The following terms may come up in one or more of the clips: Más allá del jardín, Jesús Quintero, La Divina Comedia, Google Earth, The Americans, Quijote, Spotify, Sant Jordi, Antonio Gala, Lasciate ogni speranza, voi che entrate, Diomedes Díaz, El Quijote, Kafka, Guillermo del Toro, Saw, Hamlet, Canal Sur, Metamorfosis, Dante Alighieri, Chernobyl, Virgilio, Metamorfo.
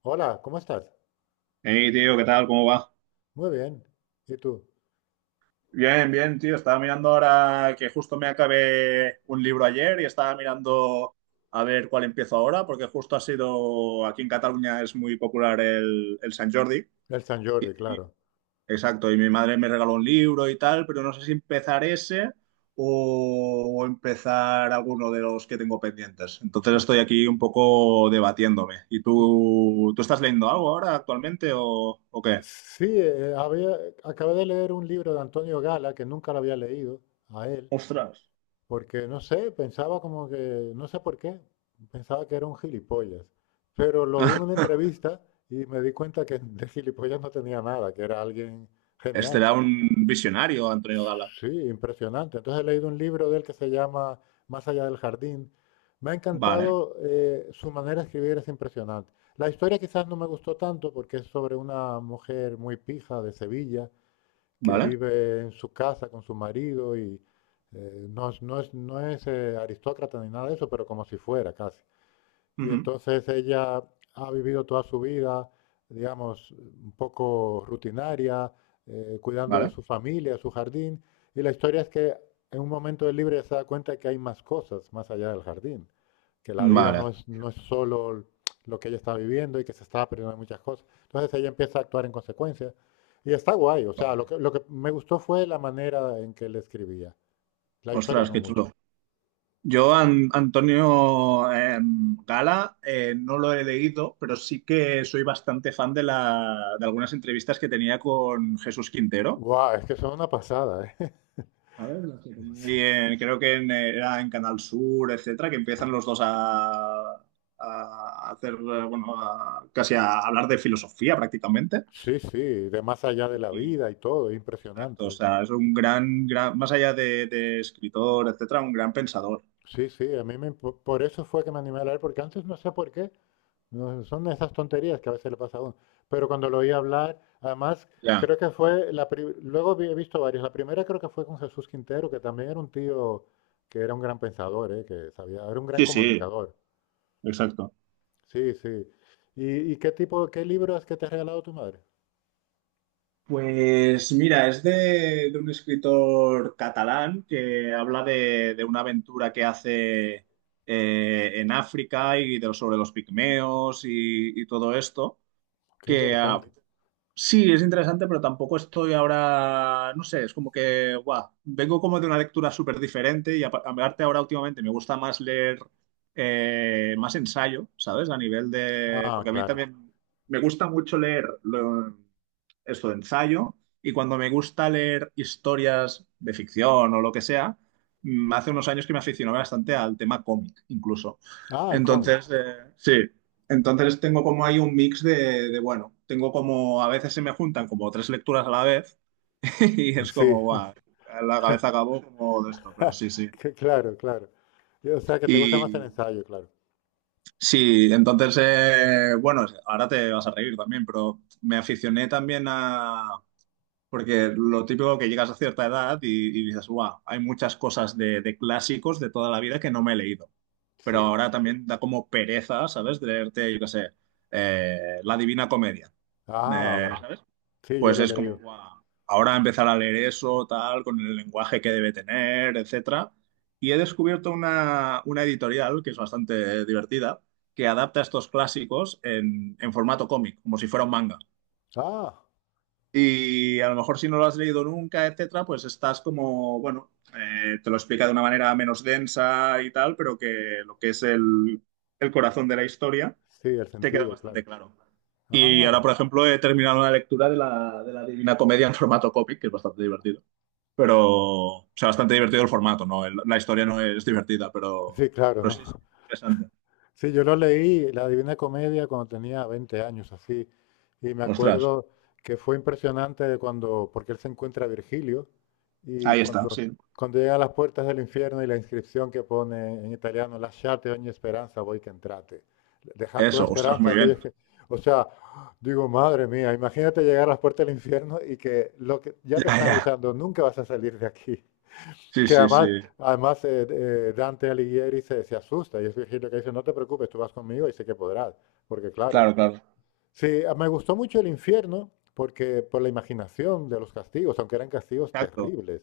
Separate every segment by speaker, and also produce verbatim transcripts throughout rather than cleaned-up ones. Speaker 1: Hola, ¿cómo estás?
Speaker 2: Hey, tío, ¿qué tal? ¿Cómo va?
Speaker 1: Muy bien. ¿Y tú?
Speaker 2: Bien, bien, tío. Estaba mirando ahora que justo me acabé un libro ayer y estaba mirando a ver cuál empiezo ahora, porque justo ha sido, aquí en Cataluña es muy popular el, el Sant Jordi.
Speaker 1: El San Jordi, claro.
Speaker 2: Exacto, y mi madre me regaló un libro y tal, pero no sé si empezar ese o, o empezar alguno de los que tengo pendientes. Entonces
Speaker 1: Y,
Speaker 2: estoy aquí un poco debatiéndome. ¿Y
Speaker 1: y-
Speaker 2: tú, tú estás leyendo algo ahora actualmente o, o qué?
Speaker 1: sí, eh, había, eh, acabé de leer un libro de Antonio Gala que nunca lo había leído a él,
Speaker 2: Ostras.
Speaker 1: porque no sé, pensaba como que, no sé por qué, pensaba que era un gilipollas. Pero lo vi en una entrevista y me di cuenta que de gilipollas no tenía nada, que era alguien
Speaker 2: Este
Speaker 1: genial.
Speaker 2: un visionario, Antonio Gala.
Speaker 1: Sí, impresionante. Entonces he leído un libro de él que se llama Más allá del jardín. Me ha
Speaker 2: Vale,
Speaker 1: encantado, eh, su manera de escribir es impresionante. La historia quizás no me gustó tanto porque es sobre una mujer muy pija de Sevilla que
Speaker 2: vale,
Speaker 1: vive en su casa con su marido y eh, no es, no es, no es, eh, aristócrata ni nada de eso, pero como si fuera casi. Y
Speaker 2: ujú,
Speaker 1: entonces ella ha vivido toda su vida, digamos, un poco rutinaria, eh, cuidando de
Speaker 2: vale,
Speaker 1: su familia, de su jardín. Y la historia es que en un momento del libro ella se da cuenta de que hay más cosas más allá del jardín, que la vida no
Speaker 2: vale,
Speaker 1: es, no es solo lo que ella está viviendo y que se está aprendiendo muchas cosas. Entonces ella empieza a actuar en consecuencia. Y está guay, o sea,
Speaker 2: vale.
Speaker 1: lo que, lo que me gustó fue la manera en que le escribía. La historia
Speaker 2: Ostras,
Speaker 1: no
Speaker 2: qué
Speaker 1: mucho.
Speaker 2: chulo. Yo, An- Antonio eh, Gala, eh, no lo he leído, pero sí que soy bastante fan de, la, de algunas entrevistas que tenía con Jesús Quintero.
Speaker 1: Guau, es que son una pasada, ¿eh?
Speaker 2: A ver, las que tenía.
Speaker 1: Sí.
Speaker 2: Y en- creo que en, eh, era en Canal Sur, etcétera, que empiezan los dos a, a hacer, eh, bueno, a- casi a hablar de filosofía prácticamente.
Speaker 1: Sí, sí, de más allá de la vida y todo, es
Speaker 2: Exacto, o
Speaker 1: impresionante.
Speaker 2: sea, es un gran, gran más allá de, de escritor, etcétera, un gran pensador.
Speaker 1: Sí, sí, a mí me, impo- por eso fue que me animé a leer, porque antes no sé por qué, no, son esas tonterías que a veces le pasa a uno. Pero cuando lo oí hablar, además,
Speaker 2: Ya.
Speaker 1: creo que fue, la pri- luego vi- he visto varias, la primera creo que fue con Jesús Quintero, que también era un tío que era un gran pensador, ¿eh? Que sabía, era un gran
Speaker 2: Sí, sí,
Speaker 1: comunicador.
Speaker 2: exacto.
Speaker 1: Sí, sí. ¿Y, y qué tipo, qué libro es que te ha regalado tu madre?
Speaker 2: Pues mira, es de, de un escritor catalán que habla de, de una aventura que hace eh, en África y de- sobre los pigmeos y, y todo esto,
Speaker 1: Qué
Speaker 2: que ah,
Speaker 1: interesante.
Speaker 2: sí, es interesante, pero tampoco estoy ahora, no sé, es como que, guau, vengo como de una lectura súper diferente y apa- aparte ahora últimamente me gusta más leer eh, más ensayo, ¿sabes? A nivel de,
Speaker 1: Ah,
Speaker 2: porque a mí
Speaker 1: claro.
Speaker 2: también me gusta mucho leer lo- esto de ensayo y cuando me gusta leer historias de ficción o lo que sea, mm, hace unos años que me aficionaba bastante al tema cómic, incluso.
Speaker 1: Ah, el cómic.
Speaker 2: Entonces, eh, sí. Entonces tengo como ahí un mix de, de, bueno, tengo como a veces se me juntan como tres lecturas a la vez y es
Speaker 1: Sí.
Speaker 2: como, guau, la cabeza acabó como de esto, pero sí, sí.
Speaker 1: Que- Claro, claro. Y, O sea, que te gusta más el
Speaker 2: Y
Speaker 1: ensayo, claro.
Speaker 2: sí, entonces, eh, bueno, ahora te vas a reír también, pero me aficioné también a, porque lo típico que llegas a cierta edad y, y dices, wow, hay muchas cosas de, de clásicos de toda la vida que no me he leído. Pero
Speaker 1: Sí.
Speaker 2: ahora también da como pereza, ¿sabes? De leerte, yo qué sé, eh, La Divina Comedia.
Speaker 1: Ah,
Speaker 2: Eh,
Speaker 1: va.
Speaker 2: ¿sabes?
Speaker 1: Sí, yo
Speaker 2: Pues
Speaker 1: lo he
Speaker 2: es como,
Speaker 1: leído.
Speaker 2: guau, ahora empezar a leer eso, tal, con el lenguaje que debe tener, etcétera. Y he descubierto una, una editorial que es bastante divertida, que adapta estos clásicos en, en formato cómic, como si fuera un manga.
Speaker 1: Ah,
Speaker 2: Y a lo mejor si no lo has leído nunca, etcétera, pues estás como, bueno, eh, te lo explica de una manera menos densa y tal, pero que lo que es el, el corazón de la historia
Speaker 1: sí, el
Speaker 2: te queda
Speaker 1: sentido, claro.
Speaker 2: bastante claro. Y
Speaker 1: Ah,
Speaker 2: ahora,
Speaker 1: va.
Speaker 2: por ejemplo, he terminado una lectura de la, de la Divina Comedia en formato cómic, que es bastante divertido. Pero, o sea, bastante divertido el formato, ¿no? El- la historia no es divertida, pero,
Speaker 1: Sí, claro,
Speaker 2: pero
Speaker 1: ¿no?
Speaker 2: sí es interesante.
Speaker 1: Sí, yo lo leí, La Divina Comedia, cuando tenía veinte años, así. Y me
Speaker 2: Ostras,
Speaker 1: acuerdo que fue impresionante cuando, porque él se encuentra a Virgilio, y
Speaker 2: ahí está,
Speaker 1: cuando,
Speaker 2: sí.
Speaker 1: cuando llega a las puertas del infierno y la inscripción que pone en italiano, Lasciate ogni speranza, voi che entrate. Dejar toda
Speaker 2: Eso, ostras,
Speaker 1: esperanza a
Speaker 2: muy bien.
Speaker 1: aquellos que... O sea, digo, madre mía, imagínate llegar a las puertas del infierno y que lo que ya te
Speaker 2: Ya,
Speaker 1: están
Speaker 2: ya.
Speaker 1: avisando, nunca vas a salir de aquí.
Speaker 2: Sí,
Speaker 1: Que
Speaker 2: sí, sí.
Speaker 1: además, además eh, eh, Dante Alighieri se, se asusta y es Virgilio que dice, no te preocupes, tú vas conmigo y sé que podrás, porque claro,
Speaker 2: Claro, claro.
Speaker 1: sí, a- me gustó mucho el infierno porque por la imaginación de los castigos, aunque eran castigos
Speaker 2: Exacto.
Speaker 1: terribles.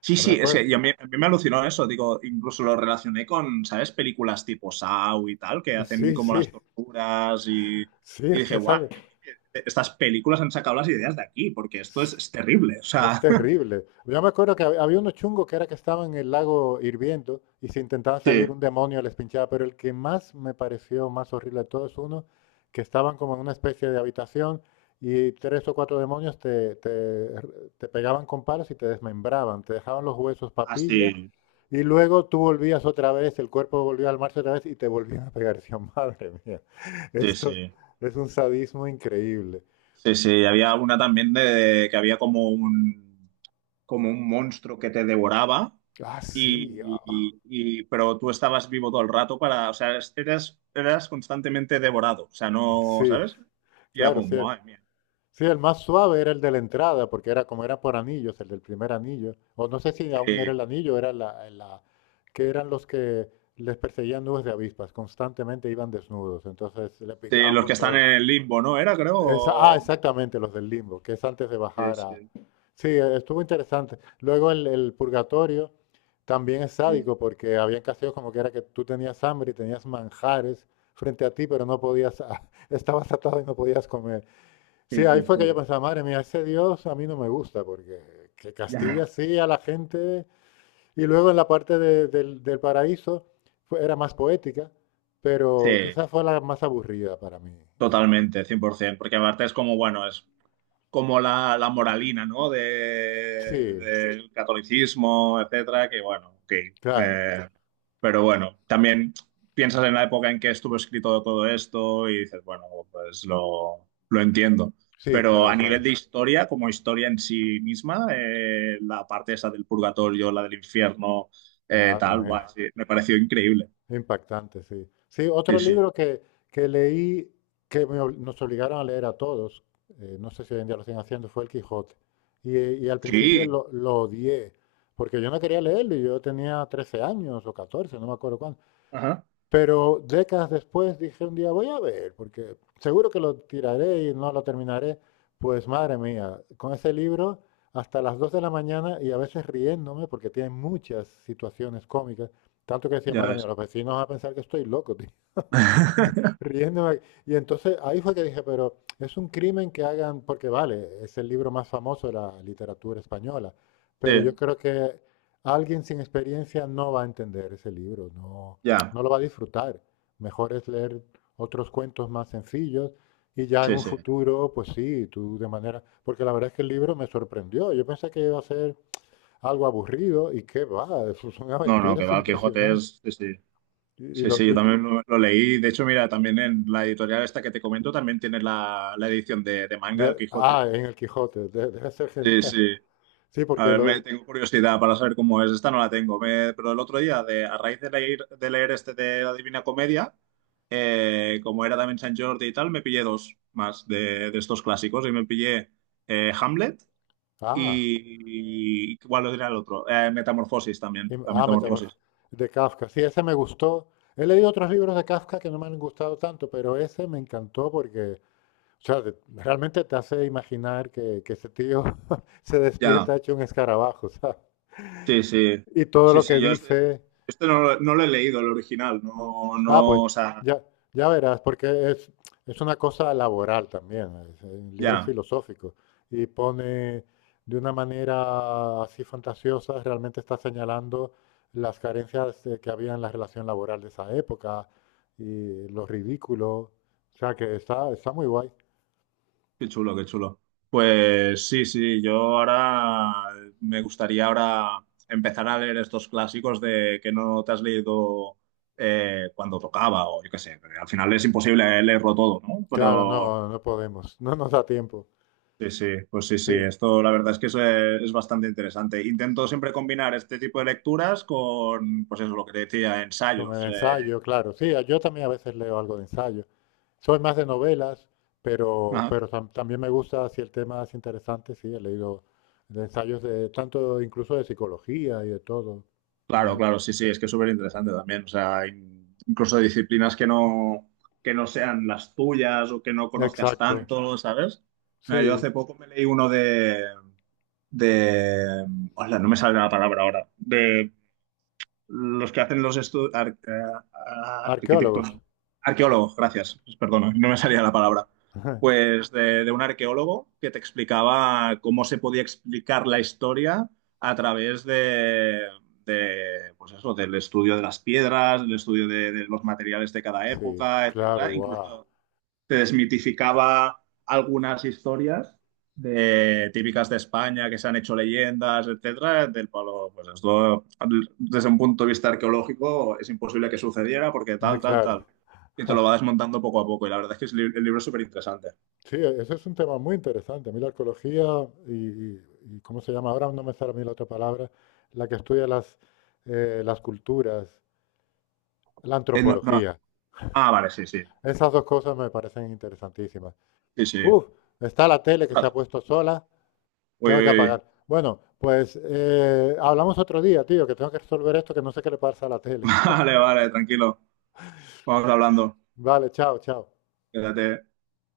Speaker 2: Sí,
Speaker 1: Ah, me
Speaker 2: sí, es
Speaker 1: acuerdo.
Speaker 2: que y a mí, a mí me alucinó eso, digo, incluso lo relacioné con, ¿sabes? Películas tipo Saw y tal, que hacen
Speaker 1: Sí,
Speaker 2: como
Speaker 1: sí,
Speaker 2: las torturas y,
Speaker 1: sí,
Speaker 2: y
Speaker 1: es
Speaker 2: dije,
Speaker 1: que
Speaker 2: guau,
Speaker 1: sale.
Speaker 2: yo creo que e, estas películas han sacado las ideas de aquí, porque esto es, es terrible, o
Speaker 1: Es
Speaker 2: sea,
Speaker 1: terrible. Yo me acuerdo que hab- había unos chungos que era que estaban en el lago hirviendo y si intentaban salir
Speaker 2: sí,
Speaker 1: un demonio les pinchaba, pero el que más me pareció más horrible de todos es uno que estaban como en una especie de habitación y tres o cuatro demonios te, te te pegaban con palos y te desmembraban, te dejaban los huesos papilla
Speaker 2: así,
Speaker 1: y luego tú volvías otra vez, el cuerpo volvió al marzo otra vez y te volvían a pegar. Decía, madre mía,
Speaker 2: sí,
Speaker 1: esto
Speaker 2: sí,
Speaker 1: es un sadismo increíble.
Speaker 2: sí, sí, había una también de, que había como un, como un monstruo que te devoraba,
Speaker 1: Ah, sí,
Speaker 2: y,
Speaker 1: ah,
Speaker 2: y- y- pero tú estabas vivo todo el rato para, o sea, es- eras, eras constantemente devorado, o sea, no,
Speaker 1: sí,
Speaker 2: ¿sabes? Y era
Speaker 1: claro,
Speaker 2: como,
Speaker 1: sí.
Speaker 2: madre mía,
Speaker 1: Sí, el más suave era el de la entrada, porque era como era por anillos, el del primer anillo. O no sé si aún era
Speaker 2: que-
Speaker 1: el anillo, era la, la- que eran los que les perseguían nubes de avispas, constantemente iban desnudos, entonces le
Speaker 2: que
Speaker 1: picaban
Speaker 2: los que
Speaker 1: por todo.
Speaker 2: están
Speaker 1: el-
Speaker 2: en el limbo, ¿no? Era, creo.
Speaker 1: Esa- ah,
Speaker 2: O-
Speaker 1: exactamente, los del limbo, que es antes de
Speaker 2: Sí,
Speaker 1: bajar a...
Speaker 2: sí,
Speaker 1: Sí, eh, estuvo interesante. Luego el, el purgatorio también es
Speaker 2: sí,
Speaker 1: sádico, porque habían caseos como que era que tú tenías hambre y tenías manjares frente a ti, pero no podías, estabas atado y no podías comer.
Speaker 2: sí,
Speaker 1: Sí, ahí
Speaker 2: sí,
Speaker 1: fue que yo
Speaker 2: sí.
Speaker 1: pensaba, madre mía, ese Dios a mí no me gusta, porque que castiga
Speaker 2: Ya.
Speaker 1: así a la gente. Y luego en la parte de- del, del paraíso fue- era más poética,
Speaker 2: Sí,
Speaker 1: pero quizás fue la más aburrida para mí, esa parte.
Speaker 2: totalmente, cien por ciento, porque aparte es como, bueno, es como la, la moralina, ¿no? De,
Speaker 1: Sí,
Speaker 2: del catolicismo, etcétera, que bueno, ok.
Speaker 1: claro,
Speaker 2: Eh, pero bueno, también piensas en la época en que estuvo escrito todo esto y dices, bueno, pues lo, lo entiendo.
Speaker 1: sí,
Speaker 2: Pero
Speaker 1: claro,
Speaker 2: a nivel
Speaker 1: claro.
Speaker 2: de historia, como historia en sí misma, eh, la parte esa del purgatorio, la del infierno, eh,
Speaker 1: Madre
Speaker 2: tal, guay,
Speaker 1: mía.
Speaker 2: sí, me pareció increíble.
Speaker 1: Impactante, sí. Sí, otro
Speaker 2: Sí, sí.
Speaker 1: libro que, que leí, que me ob- nos obligaron a leer a todos, eh, no sé si hoy en día lo siguen haciendo, fue El Quijote. Y, eh, y al principio
Speaker 2: Sí.
Speaker 1: lo, lo odié, porque yo no quería leerlo y yo tenía trece años o catorce, no me acuerdo cuándo.
Speaker 2: Ajá.
Speaker 1: Pero décadas después dije un día, voy a ver, porque seguro que lo tiraré y no lo terminaré. Pues madre mía, con ese libro hasta las dos de la mañana y a veces riéndome porque tiene muchas situaciones cómicas. Tanto que decía,
Speaker 2: Ya
Speaker 1: madre mía,
Speaker 2: ves.
Speaker 1: los vecinos van a pensar que estoy loco, tío. Riéndome. Y entonces ahí fue que dije, pero es un crimen que hagan, porque vale, es el libro más famoso de la literatura española, pero yo
Speaker 2: Sí,
Speaker 1: creo que alguien sin experiencia no va a entender ese libro, no,
Speaker 2: ya.
Speaker 1: no lo va a disfrutar. Mejor es leer otros cuentos más sencillos y ya en
Speaker 2: Sí,
Speaker 1: un
Speaker 2: sí.
Speaker 1: futuro, pues sí, tú de manera, porque la verdad es que el libro me sorprendió. Yo pensé que iba a ser algo aburrido y qué va, eso son
Speaker 2: No, no, que
Speaker 1: aventuras
Speaker 2: va, Quijote
Speaker 1: impresionantes.
Speaker 2: es... Sí, sí,
Speaker 1: Y, y
Speaker 2: sí,
Speaker 1: los,
Speaker 2: sí, yo
Speaker 1: di-
Speaker 2: también lo, lo leí. De hecho, mira, también en la editorial esta que te comento también tiene la, la edición de, de manga del
Speaker 1: De-
Speaker 2: Quijote.
Speaker 1: ah, en el Quijote, de- debe ser
Speaker 2: Sí,
Speaker 1: genial.
Speaker 2: sí.
Speaker 1: Sí,
Speaker 2: A
Speaker 1: porque
Speaker 2: ver, me,
Speaker 1: lo...
Speaker 2: tengo curiosidad para saber cómo es. Esta no la tengo, me- pero el otro día, de, a raíz de leer, de leer este de la Divina Comedia, eh, como era también San Jordi y tal, me pillé dos más de, de estos clásicos y me pillé eh, Hamlet
Speaker 1: Ah,
Speaker 2: y, y ¿cuál era el otro? Eh, Metamorfosis también,
Speaker 1: im-
Speaker 2: la
Speaker 1: ah,
Speaker 2: Metamorfosis.
Speaker 1: Metamorfo- de Kafka. Sí, ese me gustó. He leído otros libros de Kafka que no me han gustado tanto, pero ese me encantó porque, o sea, de- realmente te hace imaginar que, que ese tío se
Speaker 2: Ya.
Speaker 1: despierta hecho un escarabajo, ¿sabes?
Speaker 2: Sí, sí,
Speaker 1: Y todo
Speaker 2: sí,
Speaker 1: lo
Speaker 2: sí,
Speaker 1: que
Speaker 2: yo este,
Speaker 1: dice
Speaker 2: este no, lo no lo he leído, el original, no,
Speaker 1: Ah, pues
Speaker 2: no, o sea,
Speaker 1: ya, ya verás, porque es, es una cosa laboral también, es, en libros
Speaker 2: ya,
Speaker 1: filosóficos, y pone de una manera así fantasiosa, realmente está señalando las carencias eh, que había en la relación laboral de esa época y lo ridículo, o sea que está, está muy guay.
Speaker 2: qué chulo, qué chulo. Pues sí, sí, yo ahora me gustaría ahora empezar a leer estos clásicos de que no te has leído eh, cuando tocaba o yo qué sé, porque al final es imposible eh, leerlo todo, ¿no?
Speaker 1: Claro,
Speaker 2: Pero
Speaker 1: no, no podemos, no nos da tiempo.
Speaker 2: sí, sí, pues sí, sí,
Speaker 1: Sí.
Speaker 2: esto la verdad es que es, eh, es bastante interesante. Intento siempre combinar este tipo de lecturas con, pues eso, lo que te decía,
Speaker 1: Con el
Speaker 2: ensayos.
Speaker 1: ensayo, claro. Sí, a- yo también a veces leo algo de ensayo. Soy más de novelas, pero,
Speaker 2: eh,
Speaker 1: pero tam- también me gusta, si el tema es interesante, sí, he leído de ensayos de tanto, incluso de psicología y de todo.
Speaker 2: Claro,
Speaker 1: Me-
Speaker 2: claro, sí, sí, es que es súper interesante también. O sea, in- incluso disciplinas que no, que no sean las tuyas o que no conozcas
Speaker 1: exacto,
Speaker 2: tanto, ¿sabes? Mira, yo
Speaker 1: sí.
Speaker 2: hace poco me leí uno de, de, hola, no me sale la palabra ahora, de los que hacen los estudios, arquitectos,
Speaker 1: Arqueólogos.
Speaker 2: arqueólogos, gracias, perdona, no me salía la palabra. Pues de, de un arqueólogo que te explicaba cómo se podía explicar la historia a través de, de, pues eso, del estudio de las piedras, del estudio de, de los materiales de cada
Speaker 1: Sí,
Speaker 2: época,
Speaker 1: claro,
Speaker 2: etcétera,
Speaker 1: wow.
Speaker 2: incluso te desmitificaba algunas historias de, típicas de España que se han hecho leyendas, etcétera, del palo, pues esto desde un punto de vista arqueológico es imposible que sucediera porque
Speaker 1: Eh,
Speaker 2: tal, tal,
Speaker 1: claro.
Speaker 2: tal. Y te lo va desmontando poco a poco. Y la verdad es que es li- el libro es súper interesante.
Speaker 1: Sí, eso es un tema muy interesante. A mí la arqueología y, y- y ¿cómo se llama? Ahora no me sale a mí la otra palabra, la que estudia las, eh, las culturas, la
Speaker 2: Eh, no- no.
Speaker 1: antropología.
Speaker 2: Ah, vale, sí, sí.
Speaker 1: Esas dos cosas me parecen interesantísimas.
Speaker 2: Sí, sí.
Speaker 1: Uf, está la tele que se ha
Speaker 2: Ostras.
Speaker 1: puesto sola,
Speaker 2: Uy,
Speaker 1: tengo que
Speaker 2: uy, uy.
Speaker 1: apagar. Bueno, pues eh, hablamos otro día, tío, que tengo que resolver esto, que no sé qué le pasa a la tele.
Speaker 2: Vale, vale, tranquilo. Vamos hablando.
Speaker 1: Vale, chao, chao.
Speaker 2: Quédate.